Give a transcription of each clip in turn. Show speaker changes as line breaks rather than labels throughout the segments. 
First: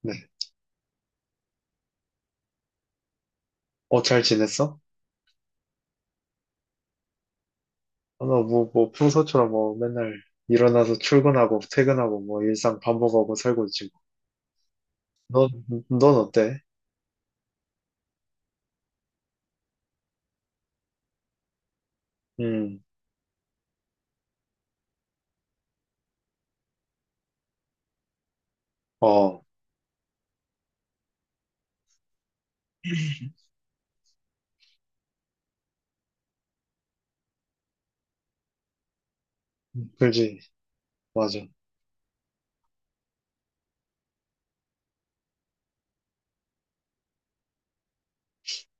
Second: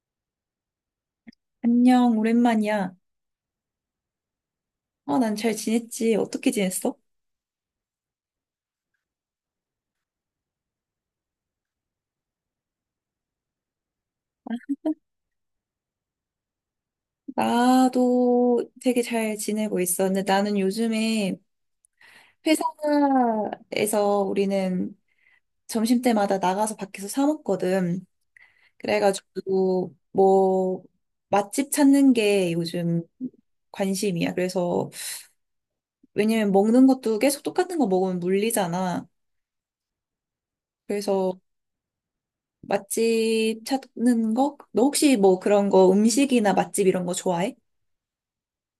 네.
안녕, 오랜만이야.
잘 지냈어?
어, 난 잘 지냈지. 어떻게 지냈어?
아, 나 평소처럼 뭐, 맨날 일어나서 출근하고, 퇴근하고, 뭐, 일상 반복하고 살고 지금. 넌 어때?
나도 되게 잘 지내고 있어. 근데 나는 요즘에
음.
회사에서 우리는 점심때마다 나가서 밖에서 사 먹거든.
어.
그래가지고 뭐 맛집 찾는 게 요즘 관심이야. 그래서 왜냐면 먹는 것도 계속 똑같은 거 먹으면 물리잖아.
그지.
그래서
맞아.
맛집 찾는 거? 너 혹시 뭐 그런 거 음식이나 맛집 이런 거 좋아해?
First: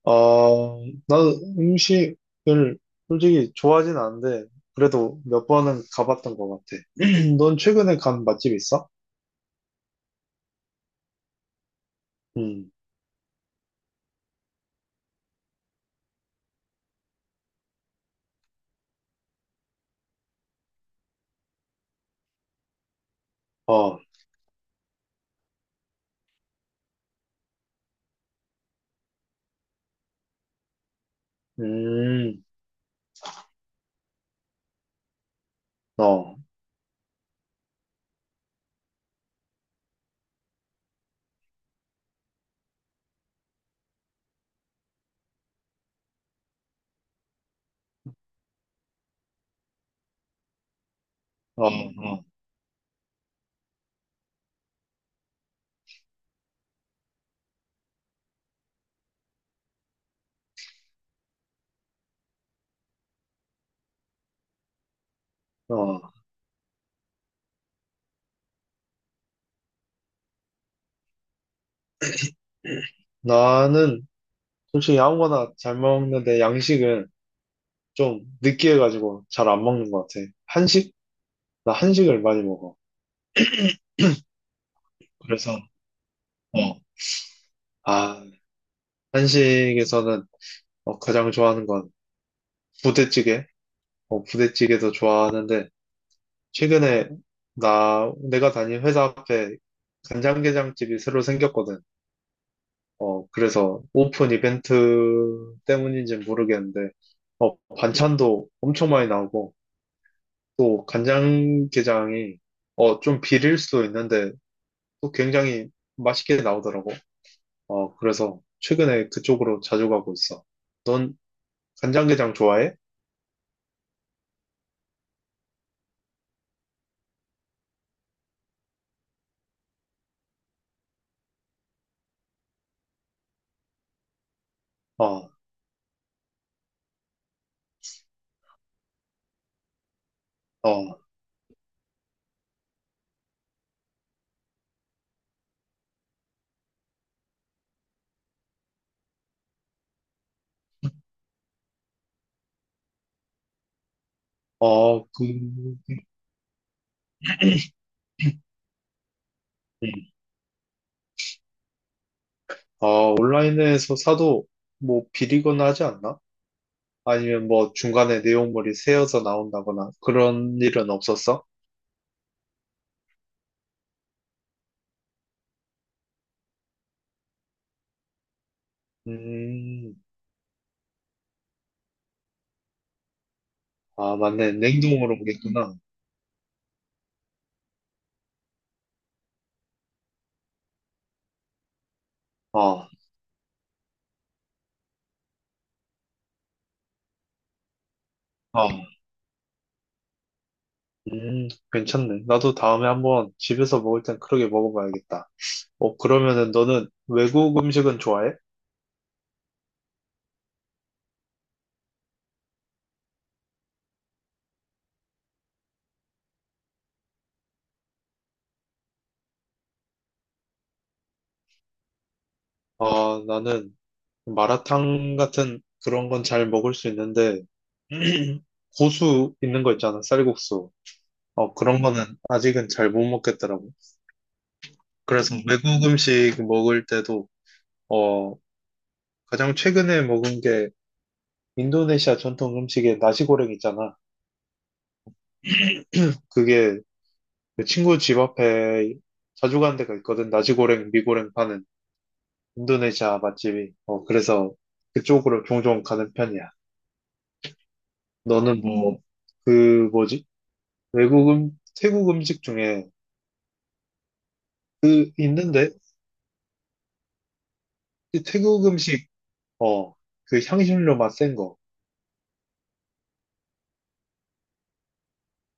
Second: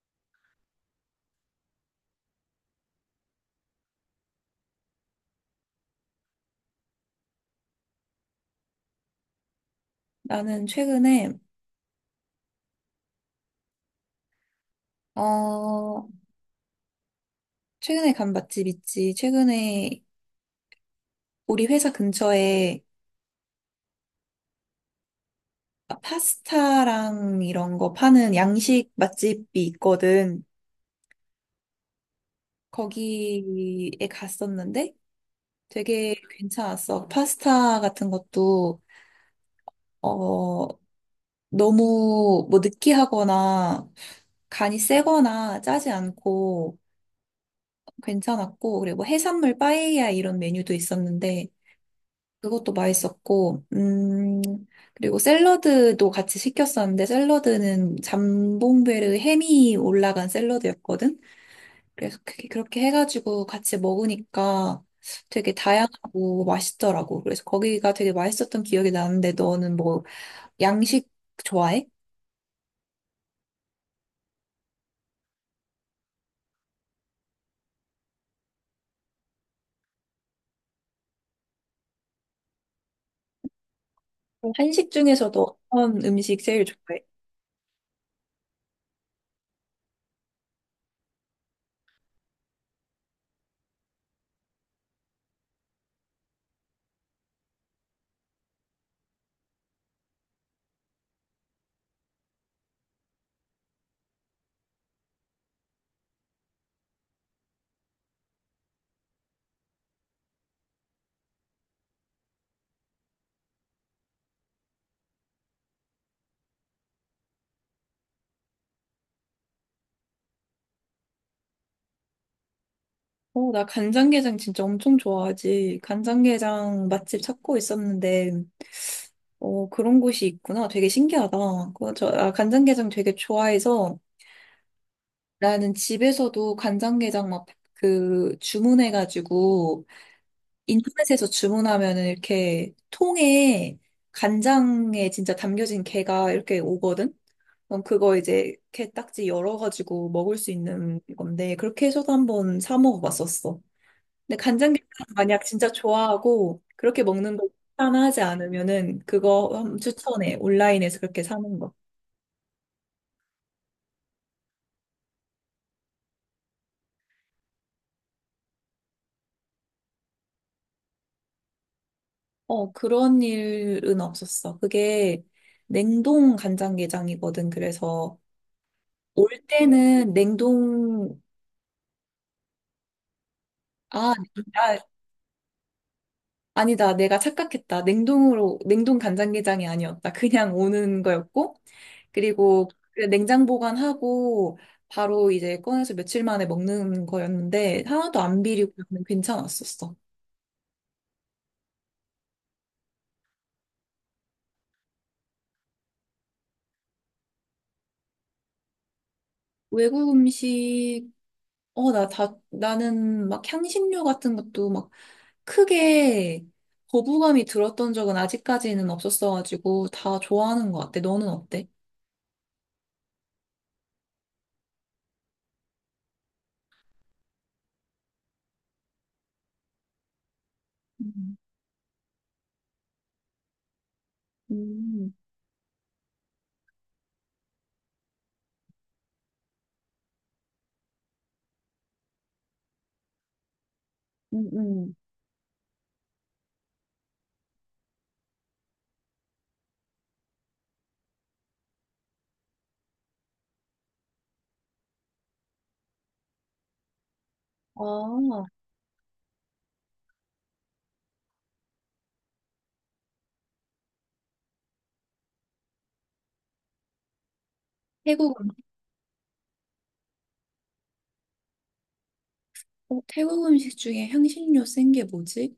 어, 나는 음식을 솔직히 좋아하진 않은데, 그래도 몇 번은 가봤던 것 같아. 넌 최근에 간 맛집 있어?
나는 최근에
음.
어, 최근에 간 맛집 있지. 최근에 우리 회사 근처에
어.
파스타랑 이런 거 파는 양식 맛집이 있거든.
음.
거기에 갔었는데 되게
어.
괜찮았어. 파스타 같은 것도, 어, 너무 뭐 느끼하거나 간이 세거나 짜지 않고 괜찮았고, 그리고 뭐 해산물 빠에야 이런 메뉴도 있었는데
어. 어.
그것도 맛있었고, 그리고 샐러드도 같이 시켰었는데, 샐러드는 잠봉베르 햄이 올라간 샐러드였거든? 그래서 그게 그렇게 해가지고 같이 먹으니까 되게
어.
다양하고 맛있더라고. 그래서 거기가 되게 맛있었던 기억이 나는데, 너는 뭐, 양식 좋아해?
나는 솔직히 아무거나 잘 먹는데, 양식은 좀 느끼해가지고 잘 안 먹는 것 같아. 한식? 나 한식을 많이 먹어.
한식
그래서,
중에서도 어떤 음식 제일
어,
좋아해?
아, 한식에서는 가장 좋아하는 건 부대찌개. 부대찌개도 좋아하는데, 최근에 내가 다닌 회사 앞에 간장게장집이 새로 생겼거든. 그래서 오픈 이벤트 때문인지는 모르겠는데, 반찬도 엄청 많이 나오고, 또 간장게장이 좀 비릴 수도 있는데, 또 굉장히 맛있게 나오더라고. 그래서 최근에 그쪽으로 자주 가고 있어. 넌 간장게장 좋아해?
어, 나 간장게장 진짜 엄청 좋아하지. 간장게장 맛집 찾고 있었는데, 어, 그런 곳이 있구나. 되게 신기하다. 그거 간장게장 되게 좋아해서
어.
나는 집에서도 간장게장 막 그 주문해가지고
어.
인터넷에서 주문하면은 이렇게 통에 간장에 진짜 담겨진 게가 이렇게 오거든? 그럼 그거 이제 게딱지 열어가지고 먹을 수 있는 건데 그렇게 해서도 한번 사 먹어봤었어. 근데
어.
간장게장
그.
만약 진짜
음.
좋아하고 그렇게 먹는 걸 추천하지 않으면은 그거 한번 추천해. 온라인에서 그렇게 사는 거.
온라인에서 사도 뭐 비리거나 하지 않나? 아니면 뭐 중간에 내용물이 새어서 나온다거나 그런 일은 없었어?
어, 그런 일은 없었어. 그게 냉동 간장게장이거든. 그래서 올
음,
때는 냉동, 아,
아, 맞네.
아,
냉동으로 오겠구나.
아니다. 내가 착각했다. 냉동으로, 냉동 간장게장이 아니었다. 그냥 오는 거였고.
어.
그리고
어.
그 냉장 보관하고 바로 이제 꺼내서 며칠 만에 먹는 거였는데 하나도 안 비리고 그냥 괜찮았었어.
괜찮네. 나도 다음에 한번 집에서 먹을 땐 그렇게 먹어봐야겠다. 그러면은 너는 외국 음식은 좋아해?
외국 음식 나는 막 향신료 같은 것도 막 크게 거부감이 들었던 적은 아직까지는 없었어가지고 다 좋아하는 것 같아. 너는 어때?
아, 나는 마라탕 같은 그런 건 잘 먹을 수 있는데, 고수 있는 거 있잖아, 쌀국수.
음,
그런 거는 아직은 잘 못 먹겠더라고.
음,
그래서 외국 음식 먹을 때도, 어, 가장 최근에 먹은 게 인도네시아 전통 음식의 나시고랭 있잖아.
음. 음.
그게 내 친구 집 앞에 자주 가는 데가 있거든. 나시고랭, 미고랭 파는 인도네시아 맛집이. 그래서 그쪽으로 종종 가는 편이야.
아,
너는 뭐, 그 뭐지? 외국 태국 음식 중에 있는데 이
태국,
태국 음식 어 그 향신료 맛 센 거.
어, 태국 음식 중에 향신료 센 게 뭐지?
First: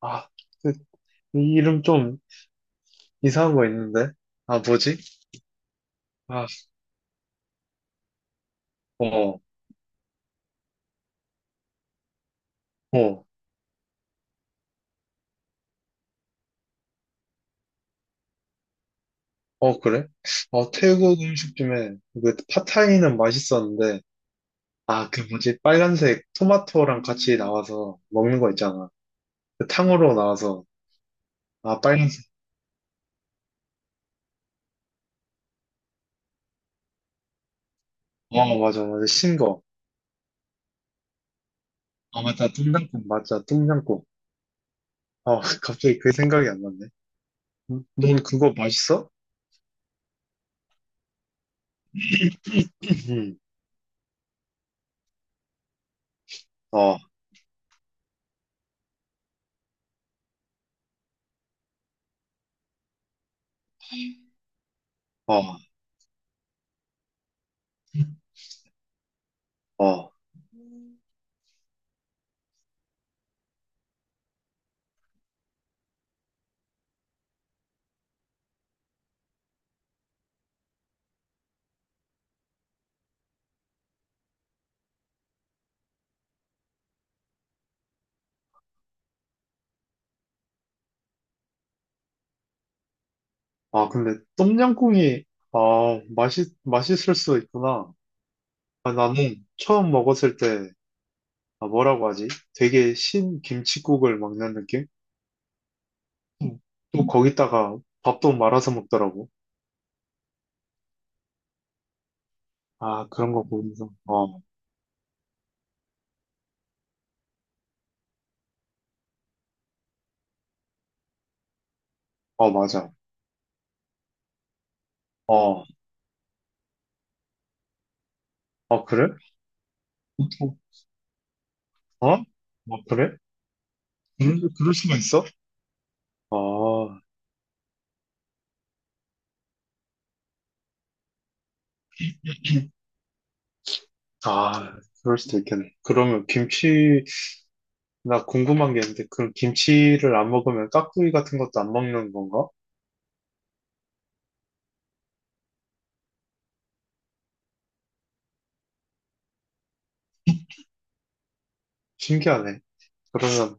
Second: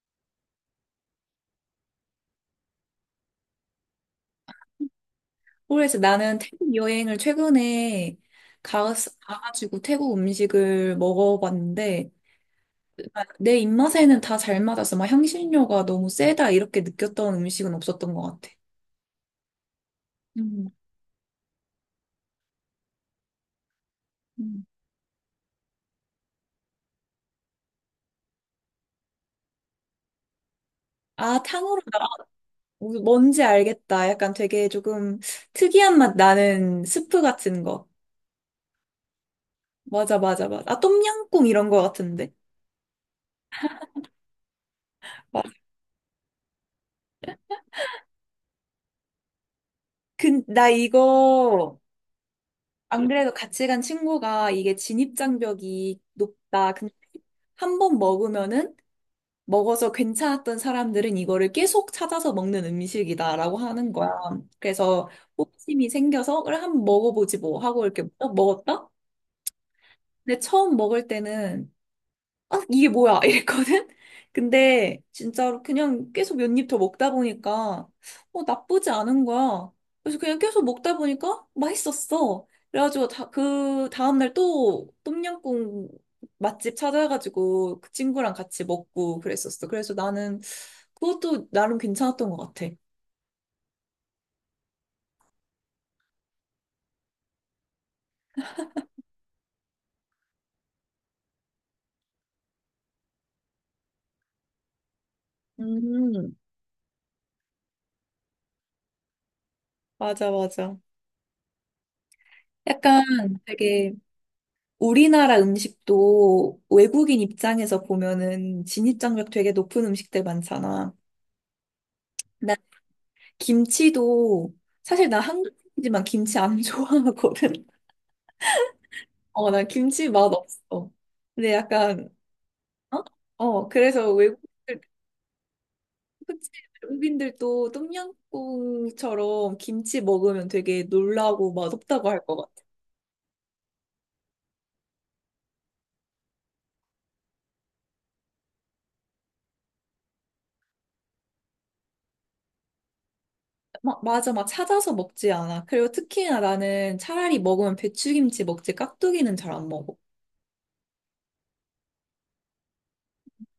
아, 그 이 이름 좀 이상한 거 있는데. 아, 뭐지?
그래서 나는
아.
태국 여행을 최근에 가,
어.
가가지고 태국 음식을 먹어봤는데, 아,
어.
내 입맛에는 다 잘 맞았어. 막 향신료가 너무 세다 이렇게 느꼈던 음식은 없었던 것 같아.
어, 그래?
음,
태국 음식 중에 그 팟타이는 맛있었는데
음.
아, 그 뭐지? 빨간색 토마토랑 같이 나와서 먹는 거 있잖아. 그 탕후루 나와서
아, 탕후루
아, 빨간색.
뭔지 알겠다. 약간 되게 조금 특이한 맛 나는 스프 같은 거.
어, 맞아, 맞아. 신 거.
맞아, 맞아, 맞아. 아, 똠양꿍 이런 거
아,
같은데.
맞다. 뚱장국. 맞아, 뚱장국.
맞아.
갑자기 그 생각이 안 났네. 넌 그거 맛있어?
나 이거, 안 그래도
음.
같이 간 친구가 이게 진입장벽이 높다. 근데
아.
한 번 먹으면은, 먹어서 괜찮았던 사람들은 이거를 계속 찾아서 먹는 음식이다라고 하는 거야. 그래서
아.
호기심이 생겨서, 그래, 한번 먹어보지 뭐 하고 이렇게 딱 먹었다?
아.
근데 처음 먹을 때는 아, 이게 뭐야? 이랬거든? 근데 진짜로 그냥 계속 몇 입 더 먹다 보니까 어, 나쁘지 않은 거야. 그래서 그냥 계속 먹다 보니까 맛있었어. 그래가지고 그 다음날 또 똠양꿍 맛집 찾아가지고 그 친구랑 같이 먹고 그랬었어. 그래서 나는 그것도 나름 괜찮았던 것 같아.
아, 근데 똠양꿍이 아, 맛있을 수도 있구나. 아, 나는 처음 먹었을 때 아, 뭐라고 하지? 되게 신 김칫국을 먹는 느낌?
음,
음. 또 거기다가 밥도 말아서 먹더라고.
맞아, 맞아. 약간
아, 그런 거 보면서
되게 우리나라 음식도 외국인 입장에서 보면은 진입장벽 되게 높은 음식들 많잖아.
어,
나
맞아.
김치도 사실 나
어,
한국이지만 인 김치 안 좋아하거든.
어, 그래?
어, 나 김치 맛 없어. 근데 약간
어? 어, 어,
어?
그래?
어, 그래서
그럴
외국인들
수가 있어?
그치?
아,
외국인들도 똠양꿍처럼 김치 먹으면 되게 놀라고 맛없다고 할 것 같아.
아, 그럴 수도 있겠네. 그러면 김치 나 궁금한 게 있는데, 그럼 김치를 안 먹으면 깍두기 같은 것도 안 먹는 건가?
막 맞아, 막 찾아서 먹지 않아. 그리고 특히나 나는 차라리 먹으면 배추김치 먹지 깍두기는 잘 안 먹어.
신기하네. 그러면,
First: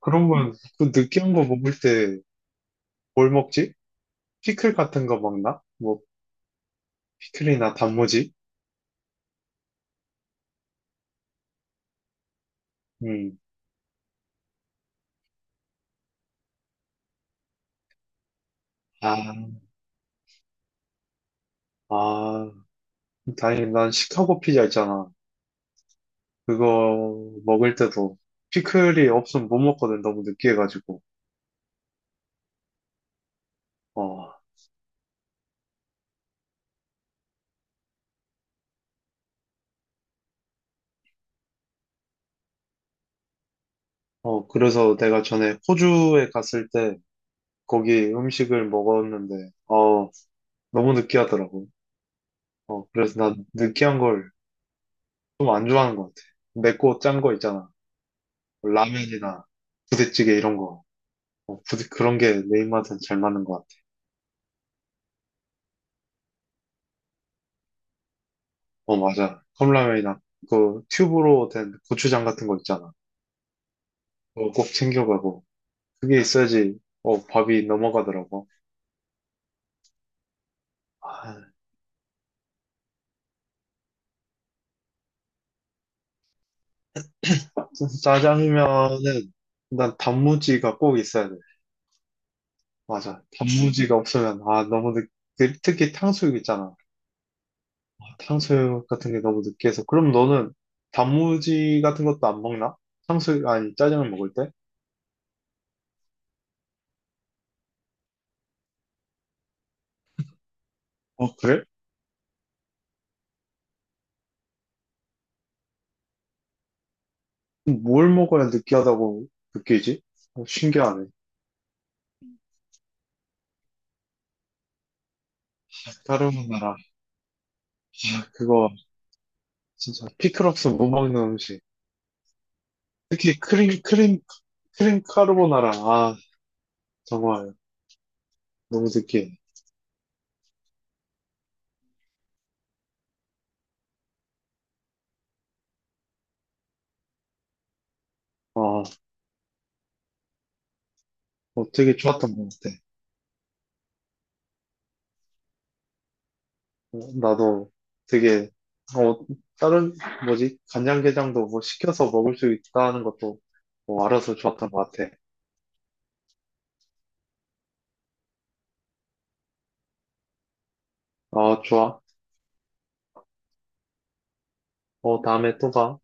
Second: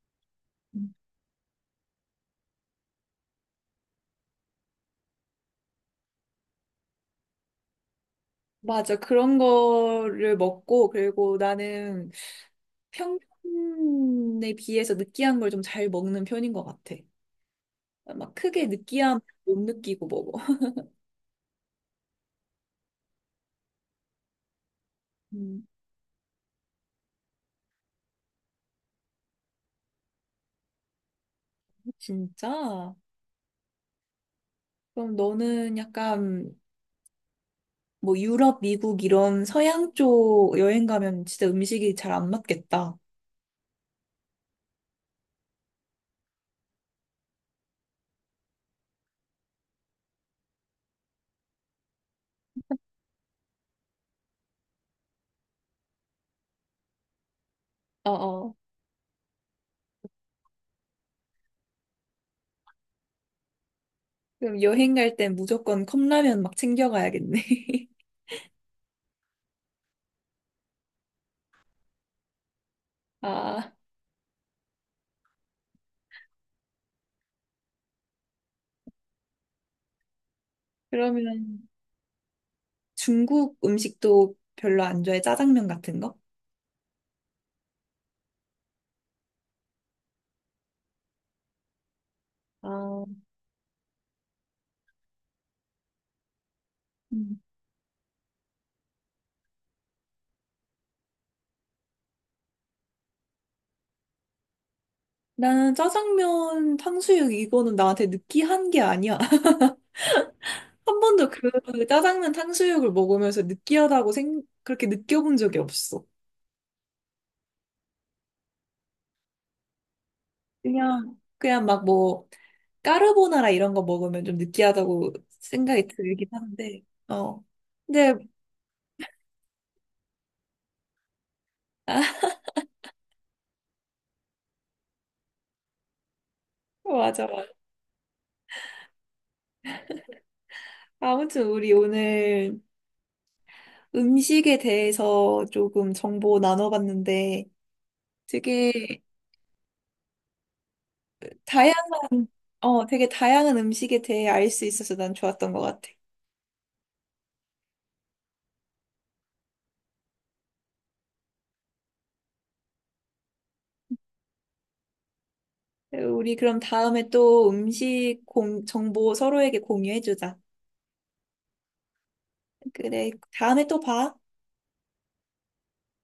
그러면 그 느끼한 거 먹을 때 뭘 먹지? 피클 같은 거 먹나? 뭐, 피클이나 단무지?
맞아. 그런 거를 먹고, 그리고 나는
음.
평균에 비해서 느끼한 걸 좀 잘 먹는 편인 것 같아. 막 크게 느끼함
아,
못 느끼고 먹어.
아, 다행히 난 시카고 피자 있잖아.
음,
그거 먹을 때도 피클이 없으면 못 먹거든. 너무 느끼해가지고.
진짜?
어,
그럼 너는 약간 뭐 유럽, 미국 이런 서양 쪽 여행 가면 진짜 음식이 잘 안 맞겠다.
그래서 내가 전에 호주에 갔을 때 거기 음식을 먹었는데, 너무 느끼하더라고. 그래서 나 느끼한 걸 좀 안 좋아하는 것 같아. 맵고 짠 거 있잖아.
어어.
뭐 라면이나 부대찌개 이런 거. 그런 게 내 입맛엔 잘 맞는 것 같아.
그럼 여행 갈 땐 무조건 컵라면 막 챙겨가야겠네.
어, 맞아. 컵라면이나 그 튜브로 된 고추장 같은 거 있잖아.
아,
그거 꼭 챙겨가고. 그게 있어야지, 밥이 넘어가더라고. 아,
그러면 중국 음식도 별로 안 좋아해? 짜장면 같은 거?
짜장면은 난 단무지가 꼭 있어야 돼.
아,
맞아. 단무지가 없으면, 아, 특히 탕수육 있잖아.
음.
탕수육 같은 게 너무 느끼해서. 그럼 너는 단무지 같은 것도 안 먹나? 탕수육, 아니, 짜장면 먹을 때?
나는 짜장면, 탕수육 이거는 나한테 느끼한 게 아니야. 한 번도
어, 그래?
그 짜장면, 탕수육을 먹으면서 느끼하다고 그렇게 느껴본 적이 없어.
뭘 먹어야 느끼하다고 느끼지? 신기하네.
그냥, 막 뭐, 까르보나라 이런 거 먹으면 좀 느끼하다고 생각이 들긴
까르보나라.
하는데, 어. 근데,
아, 그거 진짜 피클 없으면 못 먹는 음식. 특히 크림 까르보나라. 아,
어, 맞아. 맞아.
정말 너무 느끼해.
아무튼 우리 오늘 음식에 대해서 조금 정보 나눠봤는데,
아,
되게
되게
다양한,
좋았던 것 같아.
되게 다양한 음식에 대해 알 수 있어서 난 좋았던 것 같아.
나도 되게, 어, 다른, 뭐지, 간장게장도 뭐 시켜서 먹을 수 있다는 것도 뭐 알아서 좋았던 것 같아.
우리 그럼 다음에 또 음식 정보 서로에게 공유해주자.
아, 좋아.
그래, 다음에 또 봐.
다음에 또 봐.